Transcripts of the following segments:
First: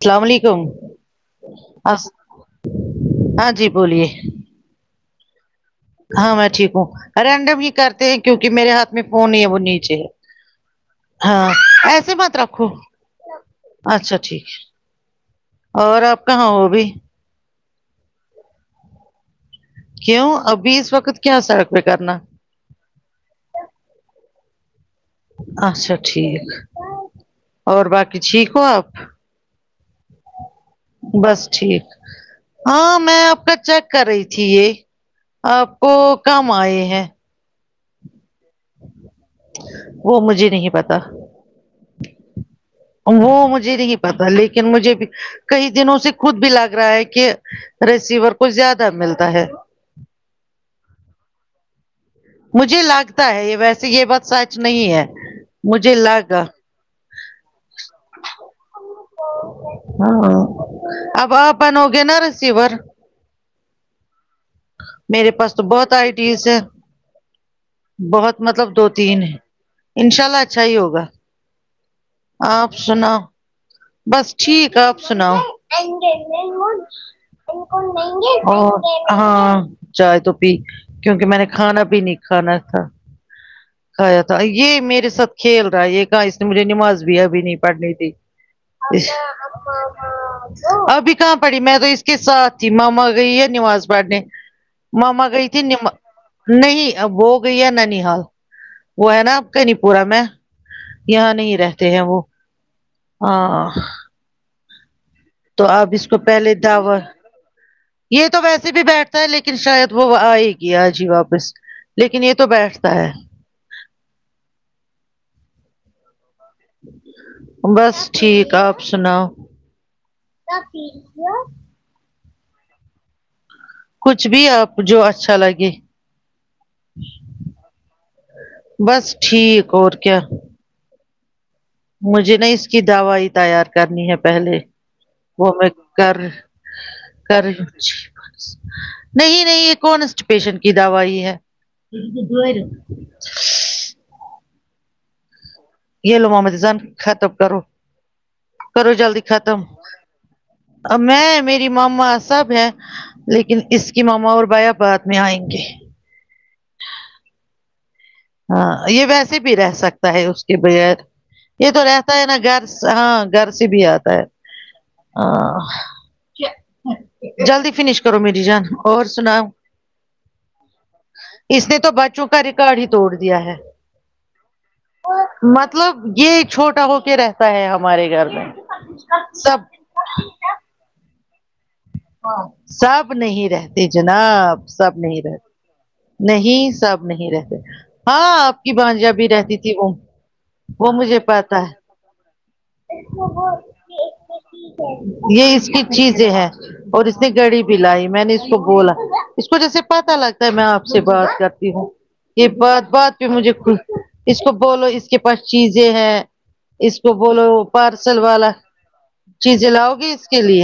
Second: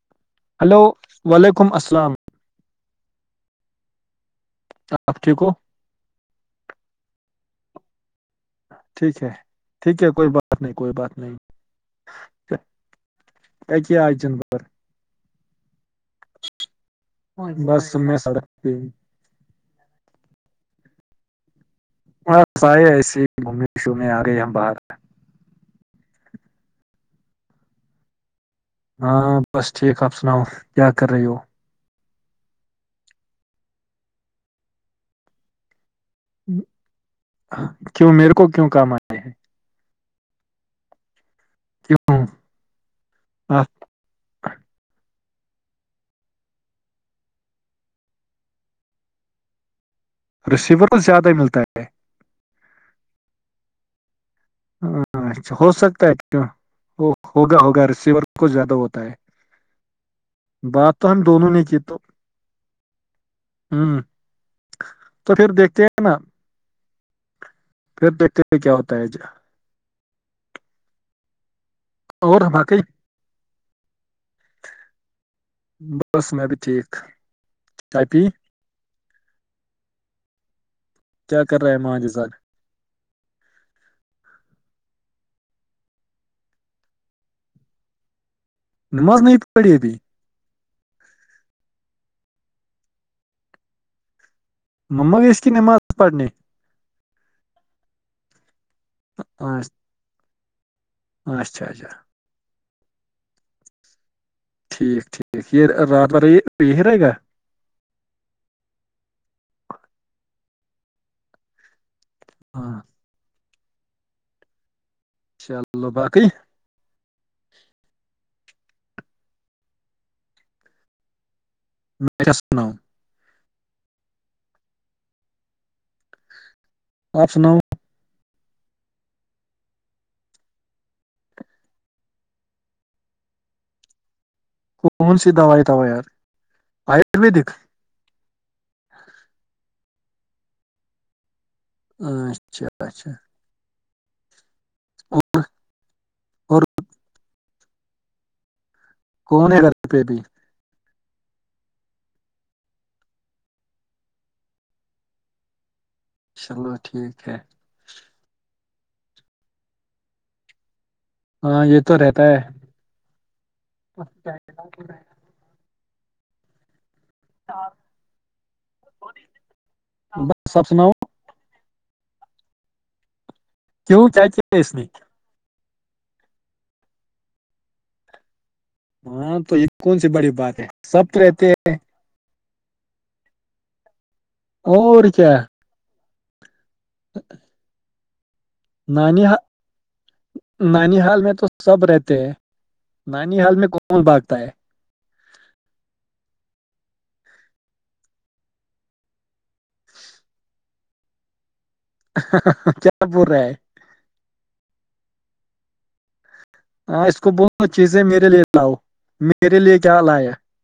السلام علیکم ہلو وعلیکم السلام ہاں جی بولیے آپ ٹھیک ہو ہاں میں ٹھیک ہوں رینڈم یہ کرتے ہیں کیونکہ میرے ہاتھ میں فون ہے وہ نیچے ٹھیک ہے کوئی بات نہیں کوئی بات نہیں ہاں ایسے مت رکھو کائے اچھا ٹھیک جنور اور اپ کہاں ہو ابھی بس میں سڑک پہ ہی کیوں ابھی اس وقت کیا سڑک پہ کرنا خائے ایسے ہی گھومنے شومنے اگئے ہم باہر اچھا ٹھیک اور باقی ٹھیک ہو آپ ہاں بس ٹھیک آپ سناؤ کیا کر رہی ہو بس ٹھیک ہاں میں آپ کا چیک کر رہی تھی یہ اپ کو کم ائے ہیں کیوں میرے کو کیوں کام ائے ہیں وہ مجھے نہیں پتا کیوں وہ مجھے آپ نہیں پتا لیکن مجھے بھی کئی دنوں سے خود بھی لگ رہا ہے کہ رسیور کو زیادہ ملتا ہے ریسیور کو زیادہ ملتا ہے مجھے لگتا ہے یہ ویسے یہ بات سایڈ اچھا ہو سکتا ہے کیا ہوگا ہوگا رسیور کو زیادہ ہوتا ہے ہاں بات تو ہم اب دونوں اپ نے کی بنو تو گے نہ رسیور ہ میرے پاس پھر تو دیکھتے بہت ہیں ائی نا ڈیز ہے پھر بہت دیکھتے ہیں مطلب کیا دو ہوتا تین ہے ان شاء اللہ اچھا ہی ہوگا اور آپ باقی سناؤ بس ٹھیک آپ سناؤ بس میں بھی ٹھیک بالکل چائے پی نہیں ہے ہاں چائے تو پی کیونکہ میں کیا نے کر رہا ہے کھانا ماں بھی نہیں جزار کھانا تھا کھایا تھا یہ میرے ساتھ کھیل رہا ہے یہ کہا اس نے مھے نماز بھی ابھی نہیں پڑھنی تھی اس نماز نہیں پڑھی ابھی ابھی کہاں پڑھی میں تو اس کے ساتھ تھی ماما گئی یہ نماز پڑھنے مما گئی اس کی گئیتی نماز پڑھنے نہیں اب وہ گئی ہے نا نہال وہ ہے نا اب کہ اچھا نہیں پورا میں یہاں نہیں اچھا رہتے اچھا، ہیں وہ ہاں ٹھیک ٹھیک یہ تو آپ اس رات کو بھر یہ پہلے یہی رہے دعوت گا یہ تو ویسے بھی بیٹھتا ہے لیکن شاید وہ ائے ہی گیا آج ہی واپس لیکن یہ تو تو ہاں بیٹھتا ہے چلو باقی بس ٹھیک آپ سناو میں کیا سناوں کچھ بھی آپ جو اچھا لگے آپ سناؤ بس ٹھیک اور کیا مجھے نا اس کی دوائی تیار کرنی ہے پہلے کون سی وہ دوائی میں دوا یار کر کر آیورویدک نہیں نہیں یہ کونسٹ پیشنٹ کی دوائی ہے جبجور اچھا اچھا گیلومم اور توجان خطب کرو کرو جلدی کون ختم ہے گھر پہ بھی میں میری ماما سب ہے لیکن اس کی ماما اور بایا بعد میں ائیں گے چلو ٹھیک ہے ہاں یہ ویسے بھی رہ سکتا ہے اس کے بغیر یہ تو رہتا ہے نا گھر ہاں گھر سے بھی اتا ہے [unintelligible] جلدی فنش کرو میری جان اور سناؤ بس آپ سناؤ اس نے تو بچوں کا ریکارڈ ہی توڑ دیا ہے کیوں چاہیے اس میں [unintelligible] مطلب یہ چھوٹا ہو کے رہتا ہے ہمارے گھر میں ہاں تو سب یہ کون سی بڑی بات ہے سب تو رہتے ہیں سب نہیں رہتے جناب سب اور نہیں کیا رہتے نہیں سب نہیں رہتے ہاں آپ کی بانجیا نانی بھی حا- رہتی تھی وہ وہ نانی مجھے حال میں پا تو ہے سب رہتے ہیں نانی حال میں کوول بھاگتا ہے یہ اس کی چیزیں ہے اور اس نے گڑی بھی لائی میں نے اس کو بولا اس کو جیسے پتا لگتا ہے میں آپ سے بات کرتی ہوں یہ بات بات بول پہ رہا مجھے ہے ک اس کو بولو اس کے پاس چیزیں ہیں اس ہاں کو بولو چیزیں پارسل میرے لیے والا لاؤ میرے چیزیں لیے لاؤ کیا گی اس لایا کے لی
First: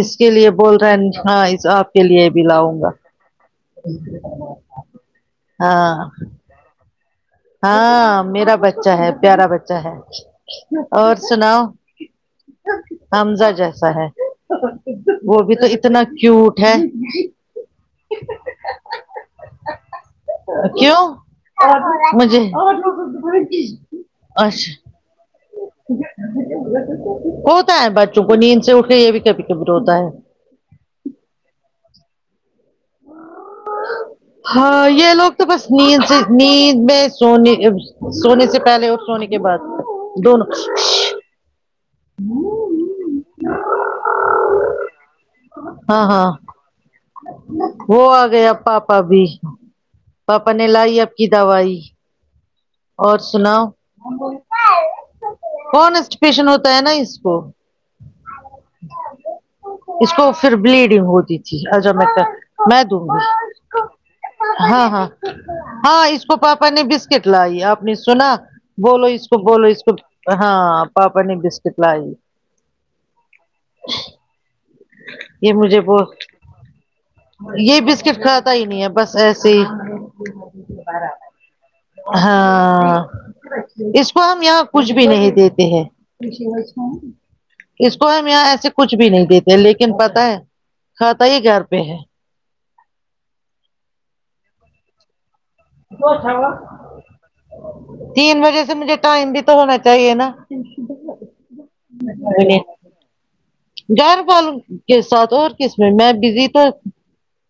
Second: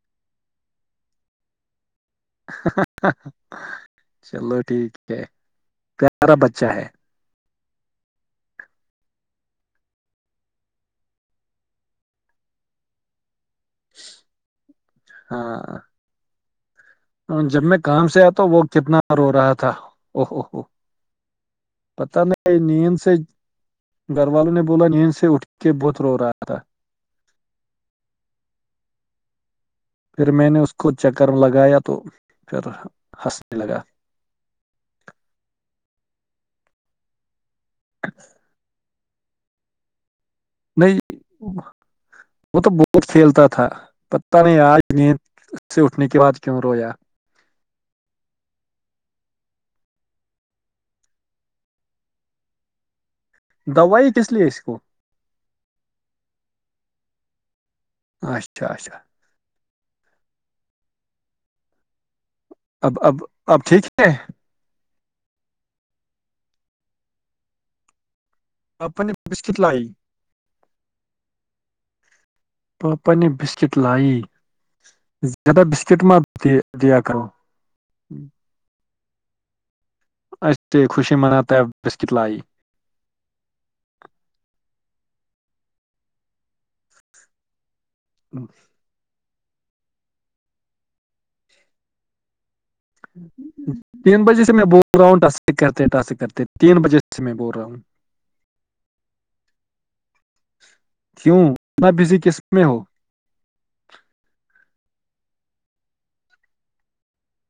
اس کے لیے بول رہے ہاں آپ کے لیے بھی لاؤں گا چلو ٹھیک ہے ہاں پیارا بچہ ہے ہاں میرا بچہ ہے پیارا بچہ ہے اور سناؤ حمزہ جیسا ہے وہ بھی تو ہاں اتنا کیوٹ ہے جب میں کام سے آتا ہ وہ کتنا رو رہا تھا او ہو کیوں پتا مجھے نہیں نیند سے گھر والوں نے بولا اچھا نیند سے اٹھ کے بہت رو رہا تھا ہوتا ہے بچوں کو نیند سے اٹھ کے یہ بھی کبھی کبھی روتا ہے پھر میں نے اس کو چکر میں لگایا تو پھر ہنسنے لگا ہاں یہ لوگ تو بس نیند سے نیند میں سونی سونے سے پہلے اور سونے کے بعد دونوں نہیں وہ تو بہت پھیلتا تھا پتا نہیں آج نیند سے ہاں اٹھنے کی ہاں بعد کیوں رویا وہ آ گیا اب پاپا بھی پاپا نے لائی اب کی دوائی اور سناؤ دوائی کس لیے اس کو کونسٹیپشن ہوتا ہے نا اس کو اچھا اچھا اس کو پھر بلیڈنگ ہوتی تھی اج میں دوں اب گی اب اب ٹھیک ہے ہاں ہاں ہاں اس کو پاپا نے بسکٹ لائی آپ نے سنا پاپا بولو نے اس کو بسکٹ بولو اس لائی کو ہاں پاپا نے بسکٹ لائی پاپا نے بسکٹ لائی یہ زیادہ مجھے وہ بسکٹ میت د دیا کرو یہ بسکٹ کھاتا ہی نہیں ہے بس ایسے ہی اچے خوشی منتا ہے بسکٹ لائی ہاں اس کو ہم یہاں کچھ بھی نہیں دیتے ہیں اس کو ہم یہاں ایسے کچھ بھی نہیں دیتے لیکن پتا ہے کھاتا ہی گھر پہ ہے تین بجے سے میں بول رہا ہوں کرتے ٹاسک کرتے تین بجے سے میں بول رہا ہوں تین بجے سے مجھے ٹائم بھی تو ہونا چاہیے نا کیوں اتنا بزی کس میں ہو گھر والوں کے ساتھ اور کس میں میں بزی تو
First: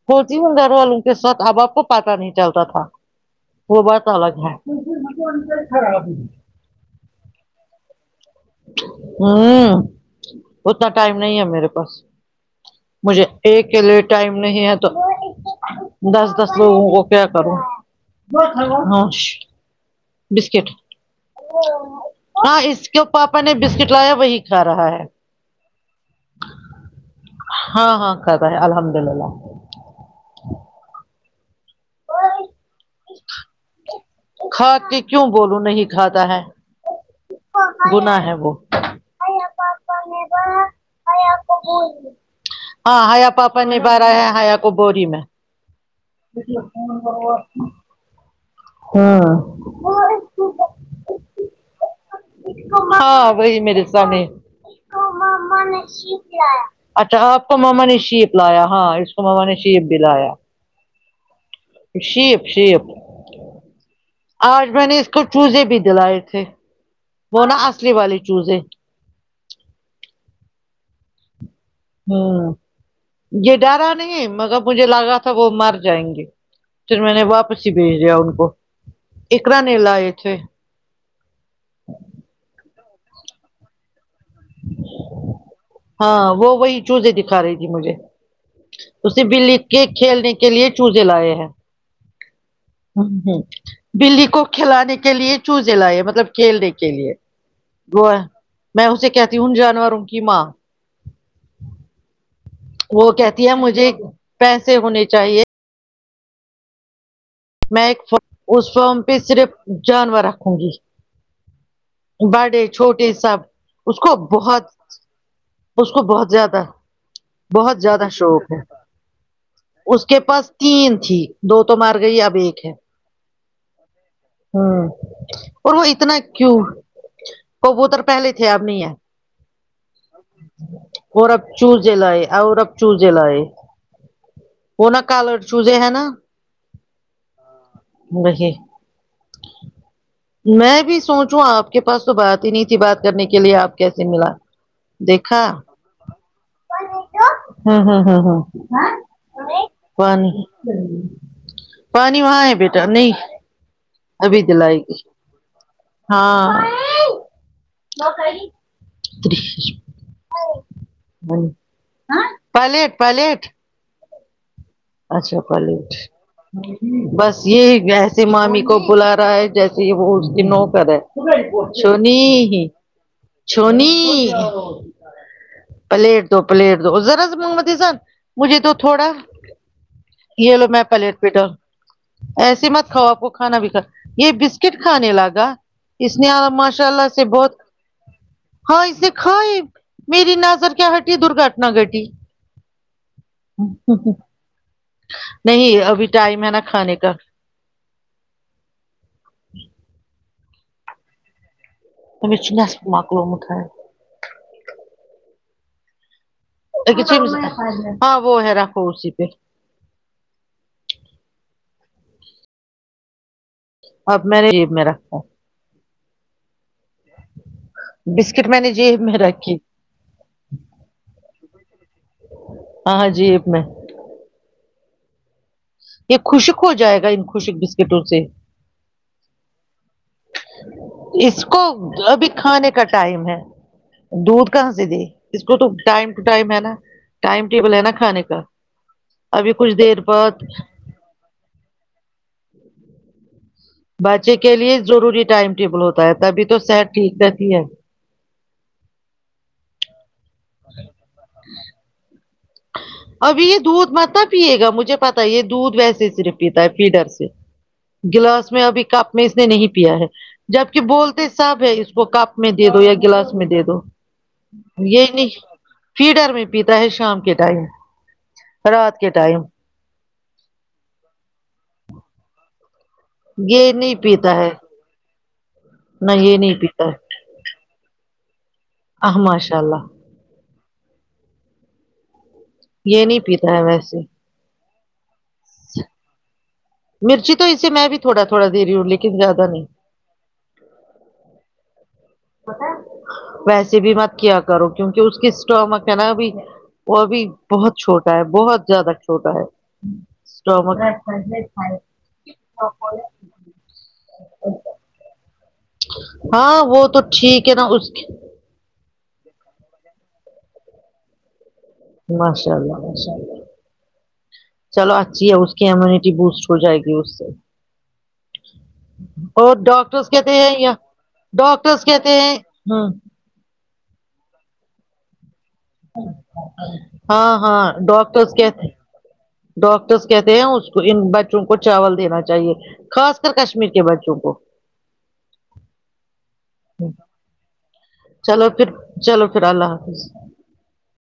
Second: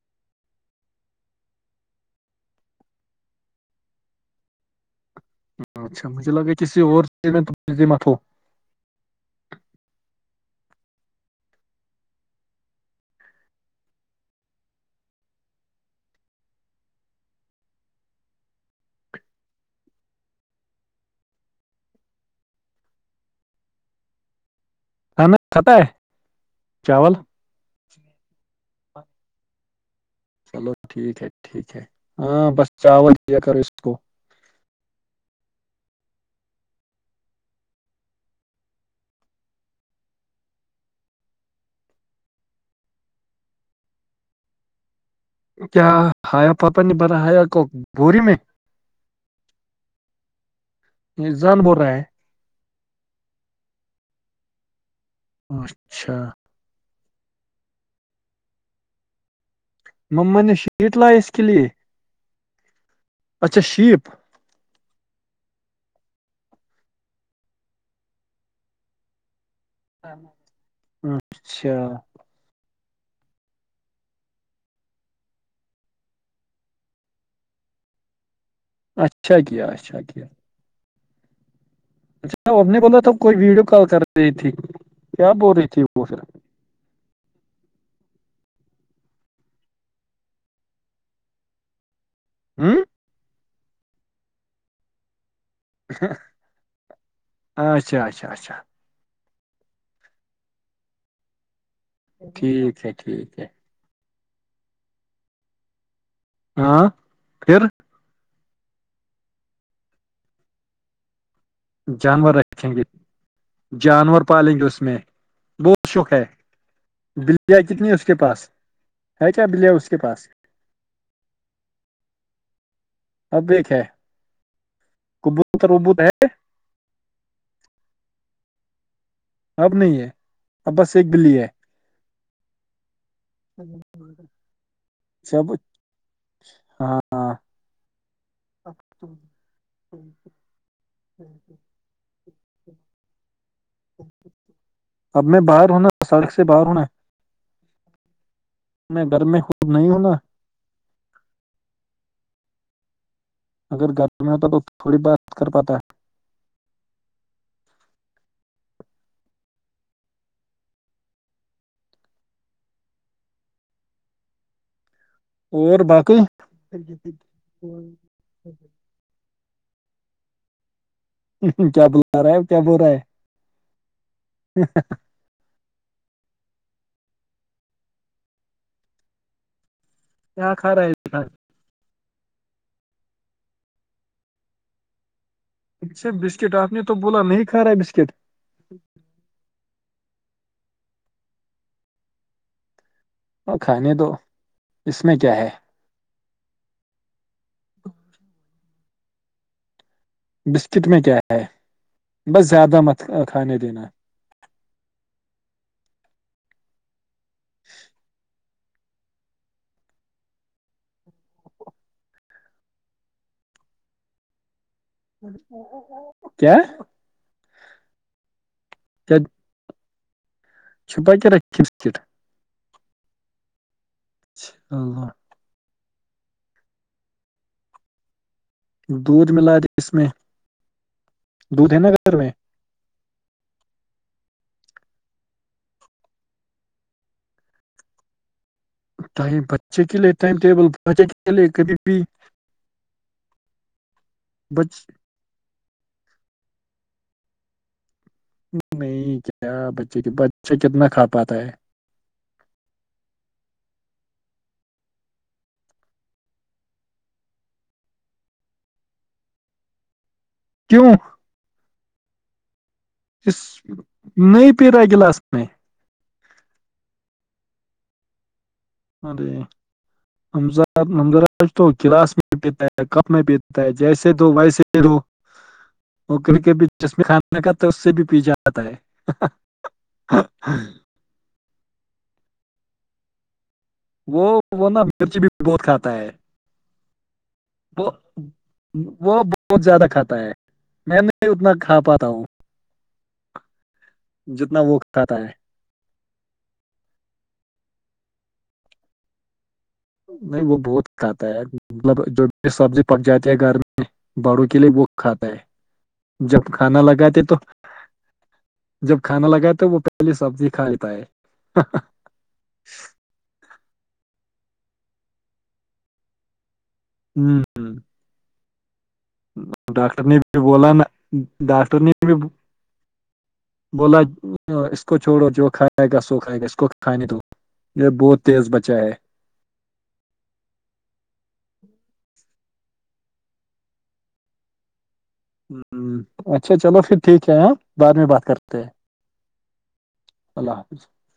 کوچی مدار وال ان کے ساتھ اب آپ کو پتا نہیں چلتا تھا وہ بات الگ ہے خراب اچھا ہو مجھے کسی اور [unintelligible] ہوں اتنا ٹائم نہیں ہے میرے پاس مجھے ایک کے لیے ٹائم نہیں ہے تو دس دس لوگو کو وہ کیا کرو ہ بسکٹ ہاں اس کو پاپا نے بسکٹ لایا وہی کھا رہا ہے کھانا کھاتا ہے چاول ہاں ہاں کھاتا ہے الحمد للہ چلو ٹھیک ہے ٹھیک ہے ہاں بس چاول دیا کرو اس کو کھا کے کیوں بولوں نہیں کھاتا ہے گنا ہے وہ ہاں ایا پاپا نبھ رہا ہے ہیا کو بوری میں کیا کھایا پاپا نے برا ہیا کو بھوری میں ہاں یہ زان بول رہا ہے ہاں وہی میرے سامنے نے اچھا کیا اچھا آپ کو ماما نے شیپ لا یا ہاں ماما نے شیپ بھی لیا مما نے شیٹ لائی اس کے لیے شیپ شیپ اچھا شیپ آج میں نے اس کو چوزے بھی دلائے تھے وہ نا اصلی والی چوز ہے اچھا ہوں یہ ڈرا نہیں مگر مجھے لگا تھا وہ مر جائیں گے پھر میں نے واپس ہی بھیج دیا ان کو اچھا اقرا کیا نے اچھا لائے تھے اچ اب نے بولا تھا کوئی ویڈیو کال کر رہی تھی کیا بول رہی تھی ہاں وہ وہی چوزے دکھا رہی تھی مجھے اسے بلی کے کھیلنے کے لیے چوزے لائے ہیں ہوں ہ ہوں بلی کو کھلانے کے لیے چوزے لیے مطلب کھیلنے کے لیے اچھا وہ اچھا اچھا میں اسے کہتی ہوں جانوروں کی ماں ٹھیک ہے وہ ٹھیک کہتی ہے مجھے پیسے ہونے چاہیے ہاں پھر ف اس فارم پہ صرف جانور رکھوں گی جانور بڑے رکھیں گے چھوٹے سب اس کو جانور پالیں بہت گے اس میں اس کو شوق ہے بہت زیادہ بہت زیادہ شوق ہے ہیچ کیا بلی اس کے پاس تین تھی دو تو مر گئی اب ایک ہے اب ایک ہے ہوں کبوتر اور وہ وبوت ہے اتنا کیوں کبوتر پہلے تھے اب نہیں ہے اب نہیں ہے اب بس ایک اور بلی اب ہے چو زے لاے اور اب جوزے لاے وہ نہ کالرڈ جب چوزے ہے نا ہاں وہی میں بھی سوچوں آپ کے پاس تو بات ہی نہیں تھی بات کرنے کے لیے آپ کیسے ملا اب میں باہر ہونا سڑک سے باہر ہونا ہے ہ ہ ہ ہ میں گھر میں خود کو ہونا نہیں پانی وہاں ہے بیٹا نہیں اگر گھر میں ابھی د ہوتا تو یلائے تھوڑی گی بات کر پاتا ہاں ن خ [unintelligible] پلیٹ پلیٹ اچھا ہے۔ اور پلیٹ باقی بس یہی گیس سمامی کو بلا رہا ہے جیسے وہ اس کی نو کر ہے کیا چھونی بلا رہا ہے کیا بول رہا ہے چھونی پلیٹ دو پلیٹ دو ذرا سا مگ متی سر مجھے دو تھوڑا کیا یہ لو کھا رہا میں پلیٹ بی دو ایسے مت کھاؤ آپ کو کھانا بھی کا یہ بسکٹ کھانے لگا اس ہے نے بسکٹ آپ نے ماشاء تو اللہ بولا سے نہیں بہت کھا رہا ہے بسکٹ ہاں اسنے کھائی میری نظر کیا ہٹی درگھٹنا گھٹی اور کھانے دو اس میں کیا ہے نہیں ابھی ٹائم ہے نا کھانے کا بسکٹ میں کیا ہے بس زیادہ مت کھانے دینا کسی ہاں وہ ہے رکھو اسی پہ [unintelligible] اب م نے ج میرا کیا بسکٹ میں نے جیب کیا میں رکھی چھپا کے رکھی زہاں ہاں جیب میں چھلہ یہ خوشک ہو جائے گا ان خوشک بسکٹوں سے دودھ ملا دی اس میں اس کو دودھ ہے نا گھر ابھی میں کھانے کا ٹائم ہے دودھ کہاں سے دے اس کو تو ٹائم ٹائم ہے نا ٹائم ٹیبل ہے نا کھانے کا ٹائم ابھی کچھ بچے کے دیر لیے ٹائم بعد ٹیبل بچے چلے کبھی بھی بچے کے لیے بچ ضروری ٹائم ٹیبل ہوتا ہے تبھی تو صحت ٹھیک رہتی ہے نہیں کیا بچے کی بچہ کتنا کھا پاتا ہے ابھی یہ دودھ مت پیے گا مجھے پتا یہ دودھ ویسے صرف پیتا ہے فیڈر سے گلاس میں ابھی کپ میں اس نے نہیں پیا ہے جبک کیوں بولتے سب ہے اس کو کپ میں دے دو یا گلاس اس میں دے دو نہیں پی رہا ہے یہ گلاس نہیں میں فیڈر میں پیتا ہے شام کے ٹائم رات کے ارے ٹائم ہممظج تو کلاس م [unintelligible] کپ میں پیتا ہے یہ نہیں جیسے دو پیتا ہے ویسے دو نہ وہ کر یہ کے نہیں بھی پیتا جس میں کھانا کھاتا ہے اس سے بھی پی جا آتا ہے ماشاء اللہ یہ نہیں پیتا ہے ویسے وہ وہ نا مرچی بھی بہت کھاتا ہے مرچی تو اسے میں بھی تھوڑا تھوڑا دے رہی ہوں لیکن وہ بہت نہیں زیادہ کھاتا ہے میں نہیں اتنا کھا پاتا ہوں ویسے بھی مت کیا جتنا کروں وہ کیونکہ اس کھاتا ہے کی تم مت کہنا ابھی وہ ابھی بہت چھوٹا ہے بہت زیادہ چھوٹا ہے نہیں وہ بہت اسٹامک کتا ہے مطلب جو بھی سبزی پک جاتی ہے گھر میں بڑوں کے لیے وہ کھاتا ہے جب ہاں کھانا وہ لگاتے تو ٹھیک ہے نا اس کی جب کھانا لگایا تو وہ پہلی سبزی کھا لیا ہے ماشاء اللہ ماشاء اللہ چلو اچھی ہے اس کی امیونٹی بوسٹ ہو جائے گی اس سے ہوں اور ڈاکٹر ڈاکٹرس نے کہتے بھی ہیں بولا یا نا ڈاکٹر ڈاکٹرس نے کہتے بھی ہیں ہ بولا اس کو چھوڑو جو کھائے کھائے گا سو کھائے گا اس کو کھانے دو ہاں ہاں یہ بہت ڈاکٹرس تیز کہتے بچا ہے ڈاکٹرس کہتے ہیں اس کو ان بچوں کو چاول دینا چاہیے خاص کر کشمیر کے بچوں کو ہ اچھا چلو پھر ٹھیک ہے ہاں بعد میں بات چلو کرتے ہیں پھر چلو پھر اللہ حافظ اللہ حافظ